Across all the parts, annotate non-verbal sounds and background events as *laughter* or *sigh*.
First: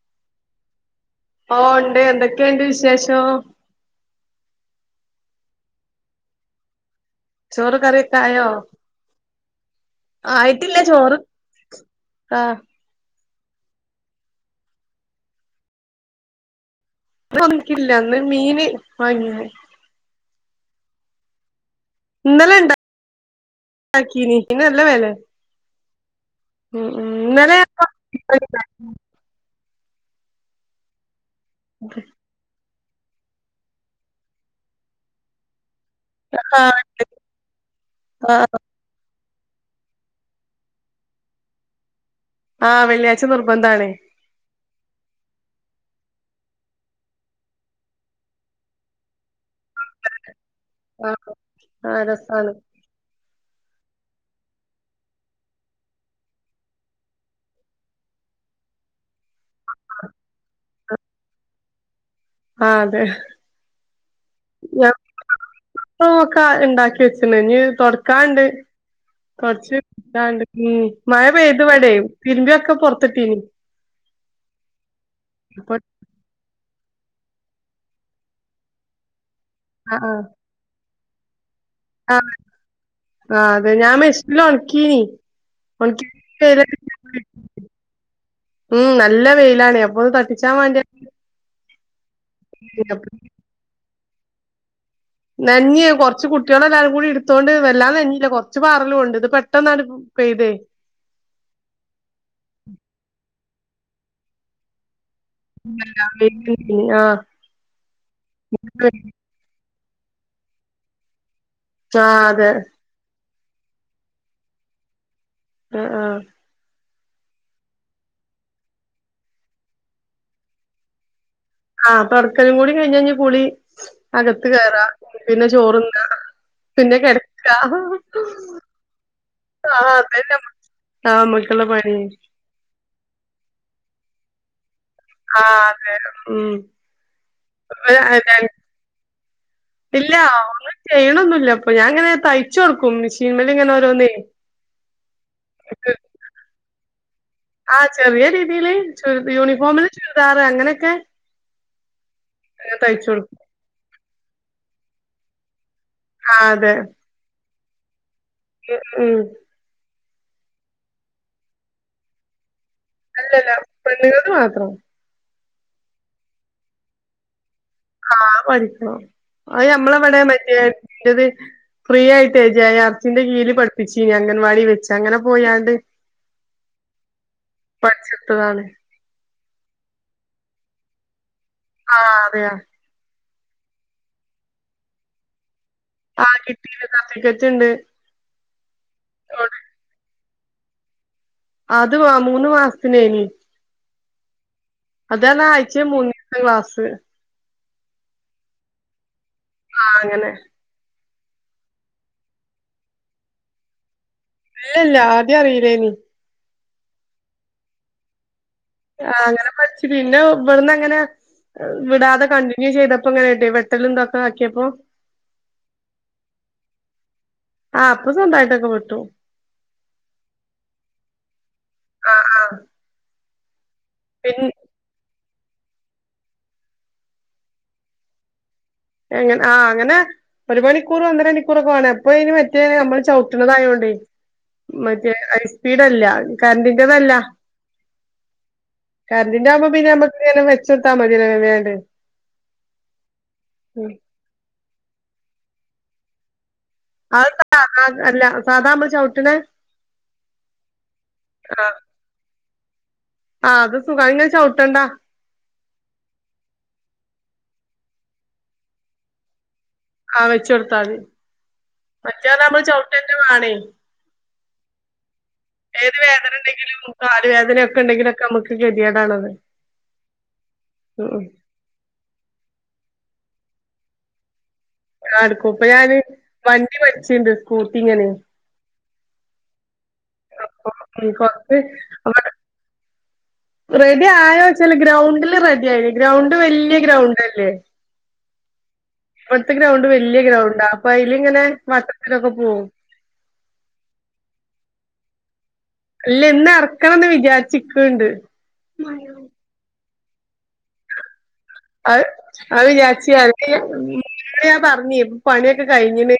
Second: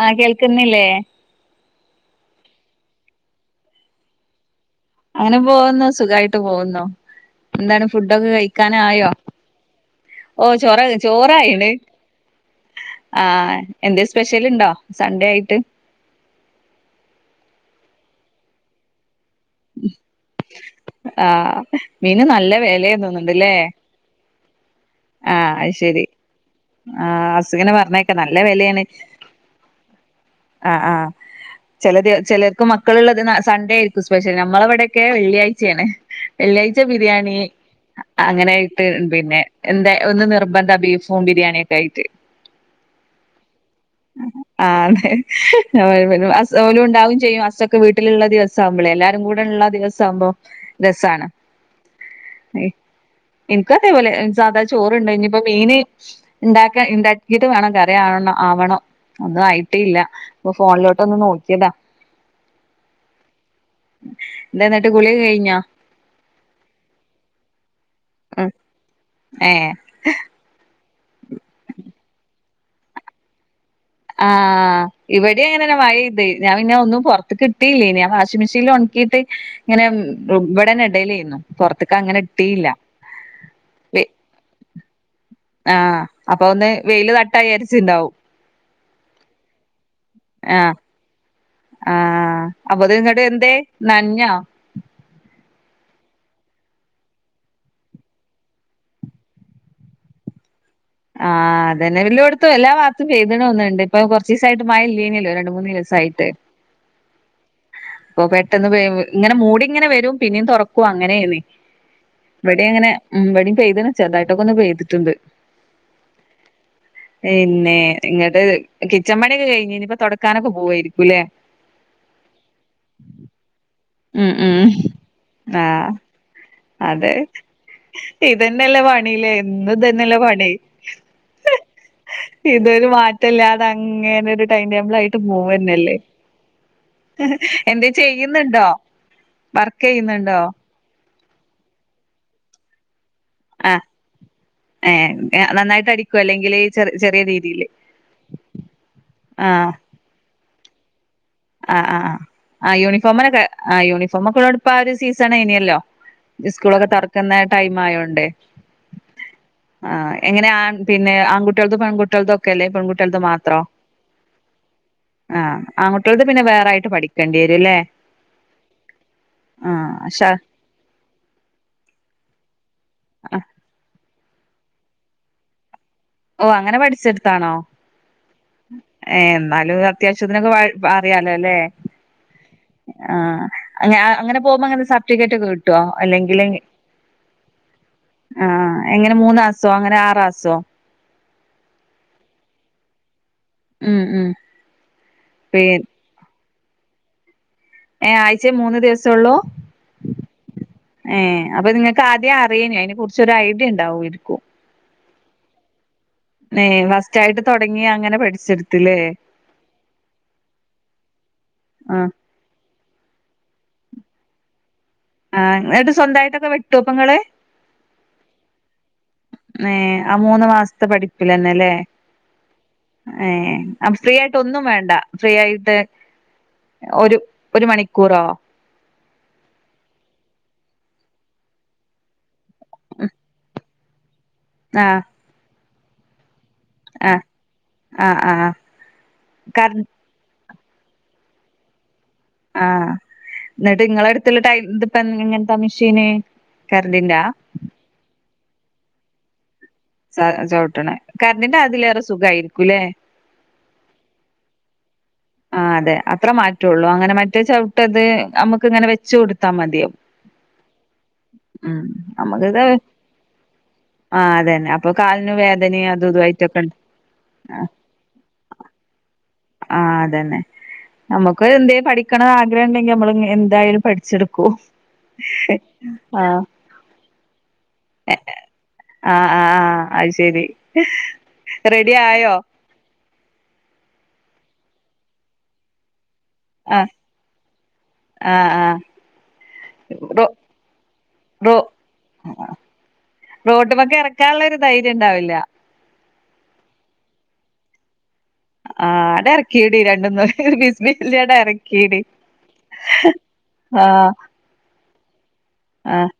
ആഹ് കേൾക്കുന്നില്ലേ ഓഹ് ഇണ്ട് എന്തൊക്കെയുണ്ട് വിശേഷം അങ്ങനെ പോകുന്നോ സുഖായിട്ട് പോകുന്നോ ചോറ് എന്താണ് കറിയൊക്കെ ഫുഡൊക്കെ ആയോ കഴിക്കാന യോ ഓ ആയിട്ടില്ല ചോറ ചോറ് ചോറയിണ് ആ ആഹ് എന്തെ സ്പെഷ്യൽ ഇണ്ടോ സൺഡേ ആയിട്ട് നപ്പ ഒന്നുക്കില്ല ഇന്ന് മീന് വാങ്ങനെ ആഹ് മീന് നല്ല ഇന്നലെ വില തോന്നുന്നുണ്ടല്ലേ ഇണ്ടാക്കീന് മീന് നല്ല വെലെ ആഹ് അത് ശരി ഉം ഉം ആഹ് ഇന്നലെ അസുഖനെ പറഞ്ഞ നല്ല വിലയാണ് ആ ആ ചല ചിലർക്കും മ മക്കളുള്ളത് സൺഡ ആരിക്കും സ്പെഷ്യൽ ഞമ്മള അവിടെയൊക്കെ വെള്ളിയാഴ്ചയാണ് ആ വെള്ളിയാഴ്ച ബിരിയാണി അങ്ങനെ പിന്നെ എന്താ ഒന്ന് നിർബന്ധ ബീഫും ബിരിയാണിയ ഒക്കെ ആയിട്ട് ആഹ് വെള്ളിയാഴ്ച നിർബന്ധമാണേ ആഹ് അതെ ഓലും ഉണ്ടാവും ചെയ്യും. അസൊക്കെ വീട്ടിലുള്ള ദിവസവും എല്ലാരും കൂടെ ഉള്ള ദിവസ ആകുമ്പം ആ രസമാണ് ആ രസാണ് എനക്ക് അതേപോലെ സാധാ ചോറണ്ടണ്ട് ഇനി ഇപ്പോ മീന് ഉണ്ടാക്ക ഉണ്ടാക്കിട്ട് വേണം കറി ആണോ ആവണോ ഒന്നും ആയിട്ട ഇല്ല ഇപ്പ ഫോണിലോട്ട് ഒന്ന് നോക്കിയതാ ആഹ് അതെ എന്താ എന്നിട്ട് ഗുളിക കഴിഞ്ഞോ ഇ ഒക്കെ ഇണ്ടാക്കി വെച്ചി ഇഞ് തുടക്കാണ്ട് ഏ തുടച്ച്ണ്ട് ഉം മഴ പെയ്ത് ഇവടെ പിതിരുമ്പിയൊക്കെ പൊറത്തിട്ടീന് ആഹ് ഇവിടെ അങ്ങനനെ അപ്പൊ മഴ ഇത ഞാൻ പിന്നെ ഒന്നും പുറത്ത് കിട്ടയില്ലേ ഞാ വാഷിംഗ് മെഷീനിൽ ഉണക്കിയിട്ട് ഇങ്ങനെ ആ ആ ഇവിടന്ന ഇടയിൽ ഇര്ന്ന് പുറത്ത്ക്കങ്ങനെ ഇട്ടില്ല ആഹ് അതെ ഞാ മെശില ഉണക്കീന ആഹ് അപ്പൊ ഒന്ന് വെയില് തട്ടായിചരിച്ചുണ്ടാവും ഉം നല്ല വെയിലാണ് അപ്പൊ ഒന്ന് തട്ടിച്ചാൻ ആഹ് വേണ്ടിയ ആഹ് അപ്പൊ അത നിങ്ങട്ട എന്തേ നഞ്ഞാ നഞ്ഞി കുറച്ച് കുട്ടികളെ എല്ലാരും കൂടി ഇടുത്തോൊണ്ട് വല്ലാം നെഞ്ഞിയില്ല കൊറച്ച് പറാറലും കൊണ്ട് ഇത് പെട്ടെന്നാണ് പെയ്തെ ആഹ് അതന്നെ എല്ലോട് ത്തും എല്ല പാത് ക്കുംവിയിത്തും പെയതണ ഒന്നണ്ട് ഇപ്പ കൊറച്ച ദിവസായിട്ട് മഴ ഇല്ലീനല്ലോ അഹ് കുറെ ദിവസായിട്ട് ആ പ്പെ പെട്ടന്ന് പെയ്യുമ്പോ ഇങ്ങനെ ക്കൂടി ക്കൂടി ഇങ്ങനെ വരും പിന്നേ തുറക്കു അങ്ങനെ ആ അതെ ഇവിടെ അങ്ങനെത്തെ ഉം വടി പെയ്ത്ണ് ചെർതായിട്ടൊക്കെ ഒന്ന് പെയ്തിട്ടുണ്ട് ആഹ് ആഹ് പിന്നെ ഇങ്ങട്ട് കിച്ച മണിയൊക്കെ കഴിഞ്ഞ ഇപ്പ തൊടക്കാനൊക്കെ പോവായിരിക്കൂല്ലേ ആഹ് പർക്കലും കൂടി കൈഞ്ഞൈഞ്ഞ പുളി ഉം അകത്ത് ഉം കേറാ പിന്നെ ആഹ് ചോറിന്ന പിന്നെ അതെ കെടക്കാ ഇതന്നെല്ലേ പണില്ലേ എന്നും ആഹ് ഇതന്നെല്ലേ അതല്ല പണി ആഹ് അമ്മക്കിള്ളെ പണി ഇതൊരു മാറ്റല്ലാതെ അങ്ങനൊരു ടൈണ്ടേബിൾ ആയിട്ട് ആ അതെ പോവന്നല്ലേ എന്തേ ഉം ചെയ്യുന്നുണ്ടോ വർ ഇല്ല ഒന്നും ചെയ്യണൊന്നില്ല അപ്പൊ ഞാങ്ങനെ തയ്ച്ച കൊടുക്കും മിഷ് ആഹ് ഏ നന്നായിട്ട് അടിക്കൊ അല്ലെങ്കില് ചെറ് ചെറ്യെ രീ ആഹ് ചെറിയ രീതിയിൽ ചുരി ആഹ് യൂണിഫോമില് ചുരിദാറ് അങ്ങനെയൊക്കെ ആഹ് ആഹ് ഞാൻ ആഹ് തയ്ച്ചു കൊടുക്കും യൂണിഫോമിനൊക്കെ ആ യൂണിോമ ഒക്കെടുപ്പ ആ ഒരു സീസൺ ഇനിയല്ലോ ആ അതെ സ്കൂളൊക്കെ തൊറക്കുന്ന ടൈം ആയോണ്ടേ ഉം ആഹ് എങ്ങനെ ആഹ് പിന്നെ ആങ്കുട്ട്യാൾതും പെങ്കുട്ട്യാൾതും ഒക്കെ അല്ലെ പെങ്കു ത് അല്ലല്ല മാത്രോ പെണ്ണുങ്ങൾത് മാത്രം ആഹ് ആങ്കുട്ട്യാൾത് പിന്നെ വേറായിട്ട് പഠിക്കേണ്ട്യരും ല്ലേ ആഹ് പഠിക്കണോ അത് ഞമ്മളെവിടെ ഷ മറ്റേ അത് ഫ്രീ ആയിട്ട് ജേ ആർ സിന്റെ കീഴില് പട് ച്ചീനി അംഗൻവാടി വെച്ച് അങ്ങനെ പോയാണ്ട് ഓഹ് അങ്ങനെ പഠിച്ചിട്ത്താണോ പഠിച്ചെടുത്തതാണ് ഏഹ് എന്നാലും അത്യാവശ്യത്തിനൊക്കെ അറിയാലോ അല്ലേ ആഹ് അതെയ ആഹ് അ അങ്ങനെ പോകുമ്പോ അങ്ങനെ സർട്ടിഫിക്കറ്റ് ഒക്കെ കിട്ട്വോ ആ അല്ലെങ്കിൽ കിട്ടീന് സർട്ടിഫിക്കറ്റ് ഉണ്ട് ആഹ് എങ്ങനെ മൂന്നാസോ അങ്ങനെ ആറാസോ അത് മാ മൂന്ന് മാസത്തിനേന് ഉം ഉം അതാണ് പി ആഴ്ചേ മൂന്നീ ക്ലാസ്സ് ഏഹ് ആഴ്ചേ മൂന്ന് ദിവസംള്ളൂ ആഹ് അങ്ങനെ ഏഹ് അപ്പൊ നിങ്ങക്ക് ആദ്യേം അറീനേ അയ്നെ കുർച്ചൊരു ഐഡിയ ഇണ്ടാവ്വേരിക്കും ഇല്ലല്ല ആദ്യം അറീലേനി യേ ഫസ്റ്റായിട്ട് തൊടങ്ങി അങ്ങനെ പഠിച്ചെടുത്തു. ആഹ് അങ്ങനെ പടിച് പിന്നെ ഇവിടന്നങ്ങനെ ആഹ് വിടാതെ കണ്ടി ന്യൂ ചെയ്തപ്പങ്ങനെട്ടെ വെട്ടലുംതൊക്കെ ആക്കിയപ്പോ ആഹ ന്നിട്ട് സ്വന്തായിട്ടൊക്കെ വെട്ടോ ഇപ്പങ്ങള് ആ അപ്പൊ സ്വന്തമായിട്ടൊക്കെ വിട്ടു ഏഹ് ആ മൂന്ന് മാസ്ത്തെ പഠിപ്പിലന്നെലേ ആ ആ ഏഹ് ആ പിന്ന ഫ്രീയായിട്ടൊന്നും വേണ്ട ഫ്രീയായിട്ട് ഒരു ഒരു മണിക്കൂറോ? എങ്ങ ആഹ് അങ്ങനെ ഒരു മണിക്കൂറ് ഒന്നരണിക്കൂറൊക്കെ വേണം അപ്പൊ ഇനി മറ്റേഅമ്മള് ചവ്ട്ട്ണതായോണ്ടേ ആഹ് മറ്റേഐസ്പീഡല്ല കര്ൻ്റി ന്റതല്ല ആഹ് ആഹ് ആഹ് കര്ന്റിന്റാവുമ്പൊ കറ പിന്നെ അമ്മ *unintelligible* വെച്ചൊട്ത്താ മതിയ വേ വേണ്ട് ന്നിട്ട്ങ്ങളെട്ത്ത്ള്ള ടൈപ്പ എങ്ങൻത്താ മിഷേന് കറന്റിന്റാ ആഹ് അല്ല സാധാമ്മള് ചവ്ട്ട്ണ സാ ചവ്ട്ട്ണെ കറന്റിന്റതിലേറെ സുഗായിരിക്കൂലേ ആഹ് അത് സുഗാ യിങ്ങെചവ്ട്ടണ്ടാ... ആഹ് അതെ അത്ര മാറ്റൊള്ളൂ അങ്ങനെ മറ്റേ ചവ്ട്ടത് നമ്ക്ക്ങ്ങനെ വെച്ച് കൊടുത്താ മതിയോ ആഹ് വെച്ചൊട്ത്താതി മറ്റേഹ് അർഞ്ഞാ ഞമ്മള് ചവ്ട്ടന്നെ വാണേയ് ആഹ് അതന്നെ അപ്പൊ കാലന് വേ ഏത് വേദനണ്ടെലും കാല് വേദനൊക്കെണ്ടെങ്കിലൊക്കമ്മക്ക് കെതിയേടാണത് ആഹ് അതന്നെ നമ്മക്ക് പ്പയെന്തെയ് പഠിക്കണോ ആഗ്രഹണ്ടെങ്കി ഞമ്മള് ഞ് എന്തായാലും പഠിച്ചെടുക്കും ആഹ് ഇട്ക്കും ഇപ്പൊ ഞാന് ആ വണ്ടി പഠിച്ച്ണ്ട് സ്കൂട്ടിങ്ങനെ ആഹ് ആഹ് ആഹ് അയ് ശെരി അപ്പൊ ഉം കൊറച്ച് റെഡി ആയോ റെഡിആയോചാല് ഗ്രൗണ്ടില് റെഡി ആയി ഗ്രൗണ്ട് വല്ല്യെ ഗ്രൗണ്ടല്ലേ ആഹ് ആഹ് ഇവട്ത്തെ ഗ്രൗണ്ട് വല്ല്യെഗ്രൗണ്ടാ അപ്പയിലിങ്ങനെ വട്ടത്തിലൊക്കെ പോവും റോട്ട്മെക്കെറക്കാള്ളോരു ധൈര്യണ്ടാവില്ല ഇല്ല ഇന്നെർക്കണംന്ന് വിചാര്ച്ച്ക്ക്‌ണ്ട്. അഹ് ആഹ് അണ്ടെർക്യുടി രണ്ടൊന്ന് ഒര് ബിസ്മി ചൊല്ല്യാണ്ട് അറ അഹ് അയ് വിജാര്ച്ച്ക്കാണ്ട് ആ *unintelligible* ഞാൻ പർഞ്ഞ് പ്പൊപണിയൊക്കെ ആ കഴിഞ്ഞ്ണ്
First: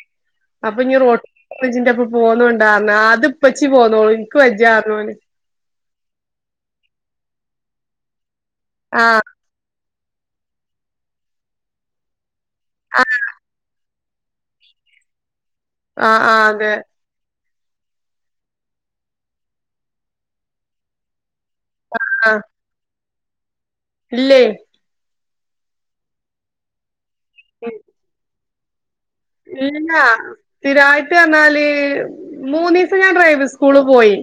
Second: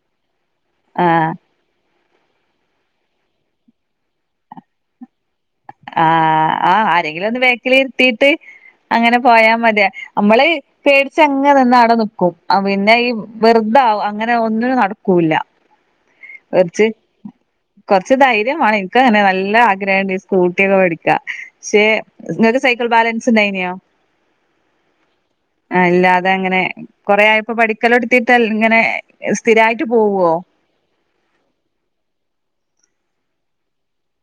ആ അപ്പഞ്ഞിറോട്ട്മ്മെജിന്റെപ്പം പോന്നോണ്ടാന്ന് അത് ഇപ്പച്ചി പോന്നോളും ഇൻക്ക്‌ വെജ്ജാർഞ് ഓന് ആഹ് ആഹ് ആരെങ്കിലൊന്ന് ബേക്കിലിര്ത്തീട്ട് അങ്ങനെ ആഹ് പോയാ മത്യെ അമ്മള് പേടിച്ചങ്ങെനിന്ന അടെനിക്കും പിന്നെ ഈ ആഹ് വെർതാവും അ ങ്ങനെ ഒന്നിനും നടക്കൂല്ല ആഹ് ആഹ് അതെ കൊർച് കൊറച്ച് ധൈര്യംവാണം ഇന്ക്കങ്ങനെ നല്ല ആഗ്രഹംണ്ട് ഈ സ്കൂട്ട്യോക്കെ പഠിക്കാ ക്ഷെ ഇങ്ങക്ക് സൈക്കിൾ ബാലൻസ് ണ്ടായിനോ ഇല്ലേയ് ആഹ് ഇല്ലാതെഎങ്ങനെ കൊറേ ആയപ്പോ ഇ- പഠിക്കലൊട്ത്തിട്ട് അൽ ഇങ്ങനെ സ്ഥിരായിട്ട് ഇല്ല പോവോ സ്ഥിരായിട്ട്അർഞ്ഞാല് മൂന്നീസംഞാ ഡ്രൈവിംഗ്സ്കൂള് പോയി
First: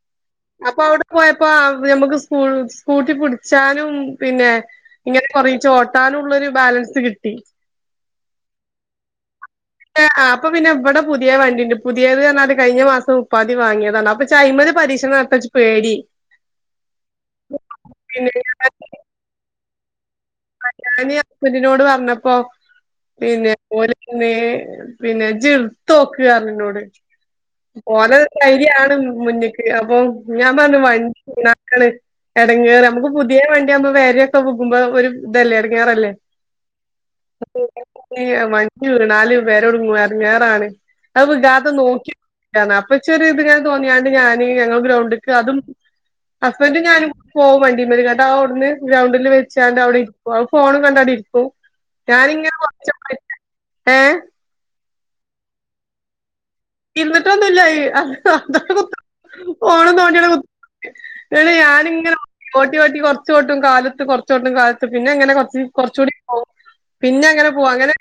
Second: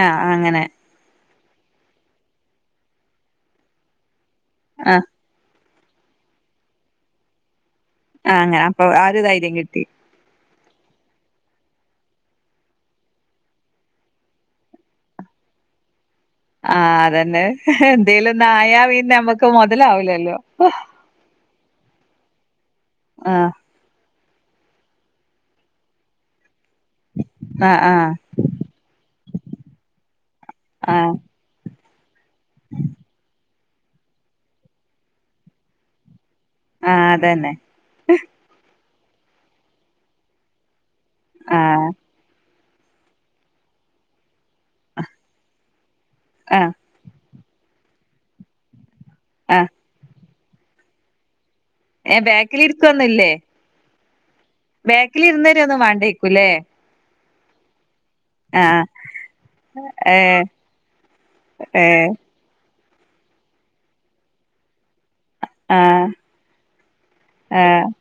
ആഹ് അങ്ങനെ അപ്പൊ അവ്ടെ പോയപ്പോ അവ് ഞമ്മക്ക് സ് സ്കൂട്ടി പുടിച്ചാനും പിന്നെ ആഹ് ഇങ്ങനെ കൊറീച്ചോട്ടാനുള്ളൊരു ബാലൻസ് കിട്ടി ആഹ് അങ്ങനെ അപ്പൊ ആ ഒരു ധൈര്യം കിട്ടി. ആഹ് അപ്പപിന്നെ ഇവടെ പുത്യേവണ്ടിണ്ട് പുത്യേത് അർഞ്ഞാല് കയിഞ്ഞ മാസം മുപ്പാന്തിവാങ്യേതാണ് അപ്പചയ്മല് പരീക്ഷണം നട് ത്താച്ച് പേടി ആഹ് അതന്നെ പിന്നെ എന്തേലൊന്നായാപിന്നെമ്മക്കഹ് മൊതലാവൂലല്ലോ ആഹ് ഞന് അസ്ബന്റിനോട് പർഞ്ഞപ്പോ പിന്നെ ആഹ് ഓല് പിന്നെ പിന്നെ ഇജ്ജ്ട്ത്തോക്ക് അർഞ്ഇന്നോട് ആഹ് ആഹ് ഓലെ ധൈര്യാണ് മുന്ന്ക്ക് അപ്പൊ ഞാൻ പറഞ്ഞു ആഹ് വണ്ടി വീണാ ക്കാണ് എടങ്ങേറ് അമക്ക് പുത്യേ വണ്ട്യകുമ്പോ വെരെക്കെ വുഗുംമ്പൊ ഒരു മ് തെല്ലേ എടങ്ങേറല്ലെ ആഹ് അതന്നെ *unintelligible* പിന്നെ ഞ്ഞീ വണ്ടി വീണാലും വെര *unintelligible* വീണാലും എടങ്ങേറാണ് അത് വികാതെ ആഹ് നോക്കി ണ്ടർന്നു അപ്പച്ചൊരിത്ങ്ങനെ തോന്നിയാണ്ട് ഞാൻ ഞങ്ങൾ ഗ്രൗണ്ടിക്ക് അതും ആഹ് ഹസ്ബൻഡും ഞാനും പോവും വണ്ടിമ്മല് ങ്ങാട്ടഹ് അവ്ട്ന്ന് ഗ്രൗണ്ടില് ആഹ് വെച്ചാണ്ട് അവിടെ ഇരിക്കും അഹ് ഫോണും കണ്ടാണ്ട് ഇരിക്കും ഏഹ് കാല്ങ്ങനെ കൊർച്ചൊക്കെ *unintelligible* ഏഹ് ബേക്ക്‌ലിര്ന്നെരൊന്നും വാണ്ടേയ്ക്കുല്ലേ ഇര്ന്ന്ട്ടൊന്നുല്ല അഹ് അഹ് അത് അവ്ടെ ആഹ് കുത്ത്ർക്കും ഫോണും തോണ്ടിയവ്ടെ ഏഹ് കുത്തർ *unintelligible* ഏഹ് ഞാനിങ്ങനെ ഓട്ടി ഓട്ടി കൊർച്ചോട്ടും കാലുത്തും കൊർച്ചോട്ടും കാല് പിന്നെ അങ്ങനെ കൊറച് ആഹ് കൊറച്ചൂടി പോവു പിന്നെ അങ്ങനെ പോവു ഏഹ് അങ്ങനെ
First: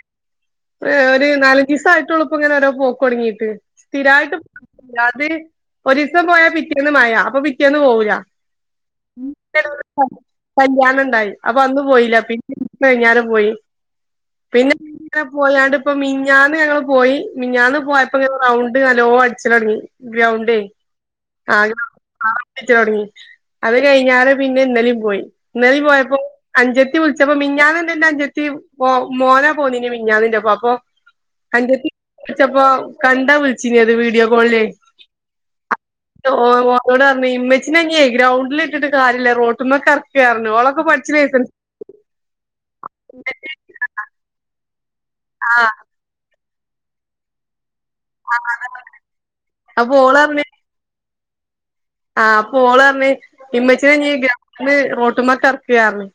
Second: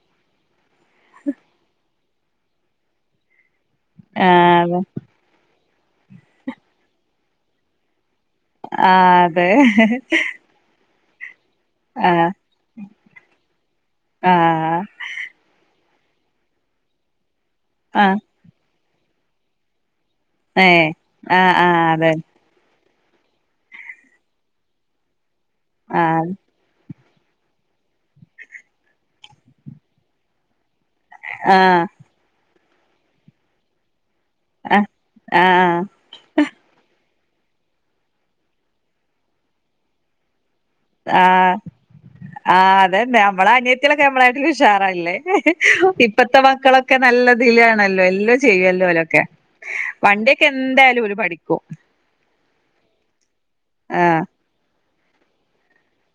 ഒരു നാലഞ്ചിസായിട്ടുള്ളൂ ഇപ്പോ ഇങ്ങനെരോ പോക്ക് തുടങ്ങീട്ട് ആഹ് സ്ഥിരായിട്ട്അത് ഒരീസം പോയാ പിറ്റേന്ന് മഴ അപ്പൊ പിറ്റേന്ന് പോവൂല്ല ആഹ് അതെ കല്യാണണ്ടായി അപ്പൊ അന്ന് പോയില്ല ആഹ് പിറ്റെസം കഴിഞ്ഞാല പോയി ആഹ് പിന്നെങ്ങനെ പോയാണ്ട് ഇപ്പ മിഞ്ഞാന്ന് ഞങ്ങൾ പോയി മിഞ്ഞാന്ന് പോയപ്പ ആഹ് ഗ്രൗണ്ട് നല്ലോ അടിച്ചലോടങ്ങി ഗ്രൗണ്ടേ ഏഹ് ആഹ് *unintelligible* തുടങ്ങി അത് കഴിഞ്ഞാറ് പിന്നെ ഇന്നലേം പോയി ഇന്നലേം ആഹ് പോയപ്പോ ആഹ് അൻഞ്ചത്തി വിളിച്ചപ്പോ മിഞ്ഞാനന്റെ അ ൻഞ്ചത്തി മോ മോനാ പോന്നിനി മിൻഞ്ഞാനിന്റെപ്പ അപ്പൊ ആഹ് അൻഞ്ചത്തി വിളിച്ചപ്പോ കണ്ടാ വിളിച്ചീനിയത് വീഡിയോ കോളിലേ ആഹ് ആഹ് ഓ ഓ ഓട് പറഞ്ഞ ഇമ്മച്ചിനഞ്ഹി ഗ്രൗണ്ടിലിട്ടിട്ട് കാര്യല്ല റോട്ടിമ്മകറക്കി ക്കെറഞ്ഞു ഓളൊക്കെപട് ആഹ് ആഹ് അതെന്നെ നമ്മളനി നമ്മളായിട്ട് ഉഷാറല്ലേ ആഹ് ഇപ്പത്തെ മക്കളൊക്കെ നല്ലതിലാണല്ലോ ല്ലോ ചെയ്യല്ലോലോക്കെ അപ്പൊ വണ്ടിയൊക്കെ എന്തായാലും ഓല് പഠിക്കും അപ്പോളറഞ്ഞു ഇമ്മച്ചിനെഞ്ഞീ ആഹ് ഗ്രൗണ്ടിന്ന് റോട്ട്മക്കറക്ക്ഞ്ഞീ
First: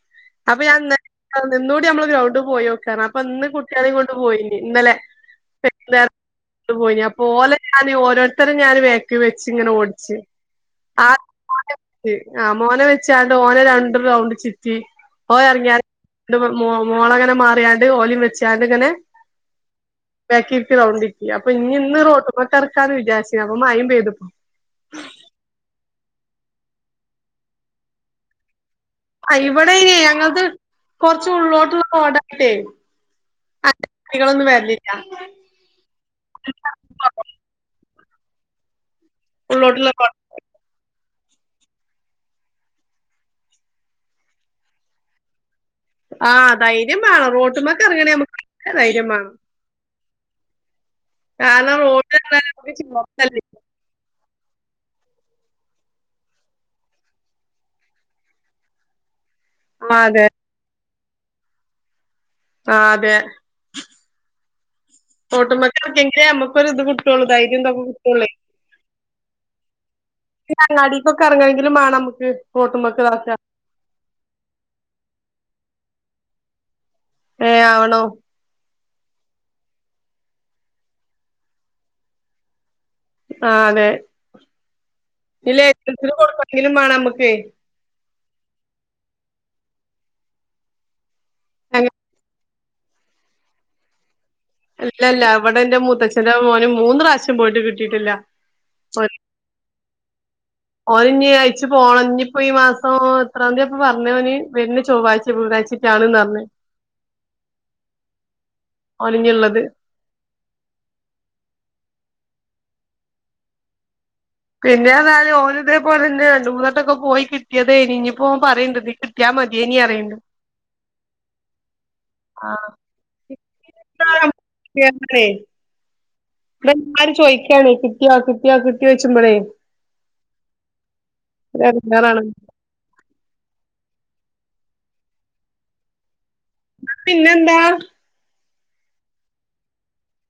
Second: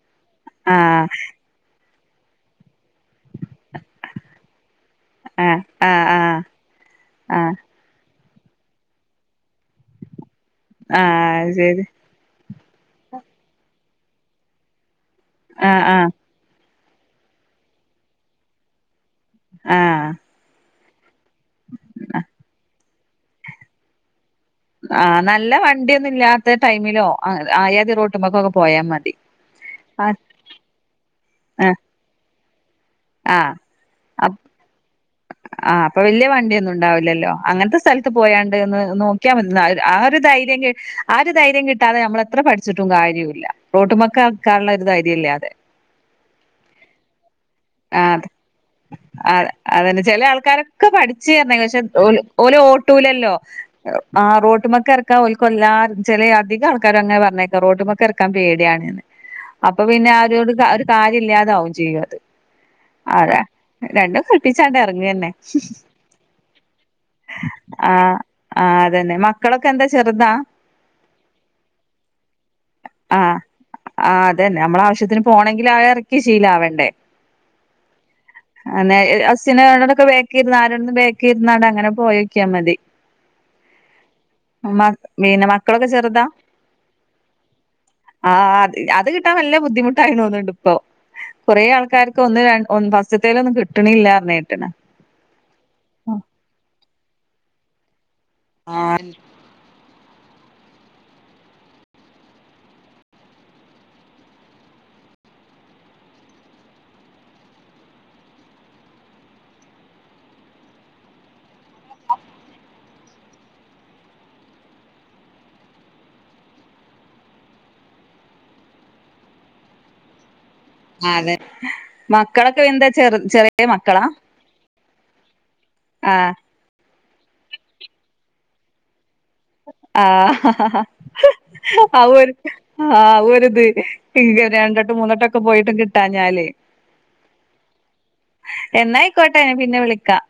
അപ്പൊ ആഹ് ഞാൻന്ന്ഞ്ഞു ന്നൂടി നമ്മള് ഗ്രൗണ്ടിൽ പോയോക്ക അപ്പൊന്ന് കുട്ട്യാളെ കൊണ്ട് പോയിന് ഇന്നലെ ആഹ് ആഹ് ആഹ് *unintelligible* അപ്പൊ ആഹ് ഓലെ ഞാൻ ഓരോ ഇത്തരം ഞാൻ വേക്ക് വെച്ച്ങ്ങനെ ഓടിച്ച് ആഹ് ശരി റ്റി ആഹ് മോനെ വെച്ചാണ്ട് ഓനെ രണ്ട് റൗണ്ട് ചുറ്റി ഓ എറങ്ങിയാ ആഹ് ആഹ് ലോ മോ മോളങ്ങനെ മാറിയാണ്ട് ഓലി വെച്ചാണ്ട് ഇങ്ങനെ ആഹ് ബേക്കിലിരി റൗണ്ടിറ്റി അപ്പൊഞ്ഞി ഇന്ന് റൊട്മക്കാർക്കാന്ന് വിചാരിച് അപ്പൊ മയിം പെയ്തു ആഹ് നല്ല വണ്ടിയൊന്നും ഇല്ലാത്ത ടൈമിലോ ആയാതിറോട്ടുമക്കക്കെ പോയാൽ മതി ആ ഇവിടെയ്നി ആഹ് ഞങ്ങക്ക് കൊറച്ച് ആഹ് ഉള്ളോട്ടുള്ള റോടായിട്ടെ ആഹ് അഹ് വണ്ടികളൊന്നും വരലില്ല ആഹ് അപ്പൊ വല്യയ വണ്ടിയൊന്നും ഉണ്ടാവില്ലല്ലോ അങ്ങനത്തെ സ്ഥലത്ത് പോയണ്ട് എന്ന് നോ നോക്കിയാ മതി ഉള്ളോട്ടുള്ള ആ റോഡ് ഒരു ധൈരിയക്കെ ആ ഒരു ധൈര്യം കിട്ടാതെ നമ്മളെ എത്ര പഠിച്ചിട്ടും കാരിയല്ല റോട്ടുമക്കർക്കാനുള്ളരു ധൈര്യല്ലാതെ ആഹ് ധൈര്യം മാണം റോട്ട്മകൊക്കെ ഇറങ്ങണേ ആഹ് നമുക്ക് ധൈര്യം മാണം അതെ അതന്നെ ചില ആൾക്കാരൊക്കെ പഠിച്ചുർന്ന് കാരണം പക്ഷെ റോഡ് പറഞ്ഞാ ഓല് നമുക്ക് ഓട്ടൂലല്ലോ ചോർച്ചല്ലേ ആഹ് റോട്ടുമൊക്കെറക്കാൻ ഓൽക്കല്ലാര് ചില അധികൾക്കാരങ്ങനെ പറഞ്ഞേക്കാം റോട്ടുമൊക്കറക്കാൻ പേടിയാണ് അപ്പൊ ആ പിന്നെ അതെ ആരോട് ഒരു കാര്യം ഇല്ലാതാവും ചെയ്യും അത് ആ അതെ രണ്ടും കളിപ്പിച്ചാണ്ട് അ റോട്ടുമക്കെർക്കിയങ്കേ നമ്മുക്ക് ഒരു ഇത് കിട്ടുള്ളൂ ധൈര്യംന്തൊക്കെ കിട്ടുള്ളേ മക്കളൊക്കെന്താ ചെർതാ അങ്ങാടിക്കൊക്കെറങ്ങണങ്കിലും മാണ നമുക്ക് റോട്ടുമക്ക് താക്കാ ആഹ് അതന്നെ നമ്മളാവശ്യത്തിന് പോണെങ്കിൽ അറക്കി ശീലാവണ്ടേ ഏ ആവണോ അനെ അസിനോടൊക്കെ ബാക്കിൽ ഇരുന്ന് ആരോടും ബേക്കി ഇരുന്ന അങ്ങനെ പോയോ ക്കിയാ മതി ആ അതെ മ പിന്നെ ഈ മക്കളൊക്കെ ലൈസൻസിന് ചെറുതാ കൊടുക്കണമെങ്കിലും വേണം നമുക്ക് ആ അ അത് കിട്ടാൻ നല്ല ബുദ്ധിമുട്ടായി തോന്നുന്നുണ്ട് ഇപ്പൊ കൊറേ ആൾക്കാർക്ക് ഒന്ന് ത്തേൽ ഒന്നും കിട്ടണില്ലാന്നു കേക്കണ് ഇല്ല ഇല്ല ഇവിടെ എന്റെ മുത്തച്ഛന്റെ മോന് മൂന്ന് പ്രാവശ്യം പോയിട്ട് കിട്ടിയിട്ടില്ലഓ ആ ഓന് ഇനി അയച്ചു പോകണം ഇനിയിപ്പോ ഈ മാസം എത്രാ തീയതി അപ്പൊ പറഞ്ഞനി വരുന്ന ചൊവ്വാഴ്ച ബുധനാഴ്ച ഞാണ്ന്ന് അറിഞ്ഞു ഓന് ഇനിയുള്ളത് പിന്നെ എന്നാലും ഒനേ ഇതേ പോലന്നെ രണ്ട മൂന്ന തട്ടൊക്കെ പോയി കിട്ടിയത് ഇനിയിപ്പോ പറയണ്ട് ക്കാ മതിയേനി അറിയണ്ട് അ അതെ ആ മക്കളൊക്കെ എന്താ ചെറ ചെറിയ മക്കളാ *unintelligible* ആഹ എല്ലാരും ചോദിക്കണേ കിട്ടിയാ കിട്ടിയ കിട്ടി വെച്ച്പോളേ ആഹ ഒരു ആ എടങ്ങേറാണ് ഒരിത് ആഹ ഒരിത് രണ്ടോട്ട് മൂന്നോട്ടൊക്കെ പോയിട്ടും കിട്ടാ ഞാല് പിന്നെന്താ എന്നായിക്കോട്ടെ പിന്നെ വിളിക്കാം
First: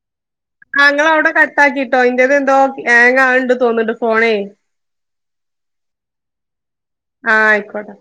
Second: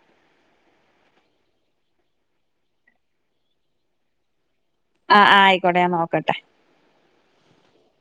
നിങ്കൾ അവിടെ കട്ടാക്കിയിട്ടോ ഇന്റേത എന്തോ ഹാങ്ങ്‌ ആണ്ട് തോന്നിണ്ട് ഫോണേ ആ ആയിക്കൊട്ടെ ഞാൻനോക്കട്ടെ ആഹ ആയിക്കോട്ടെ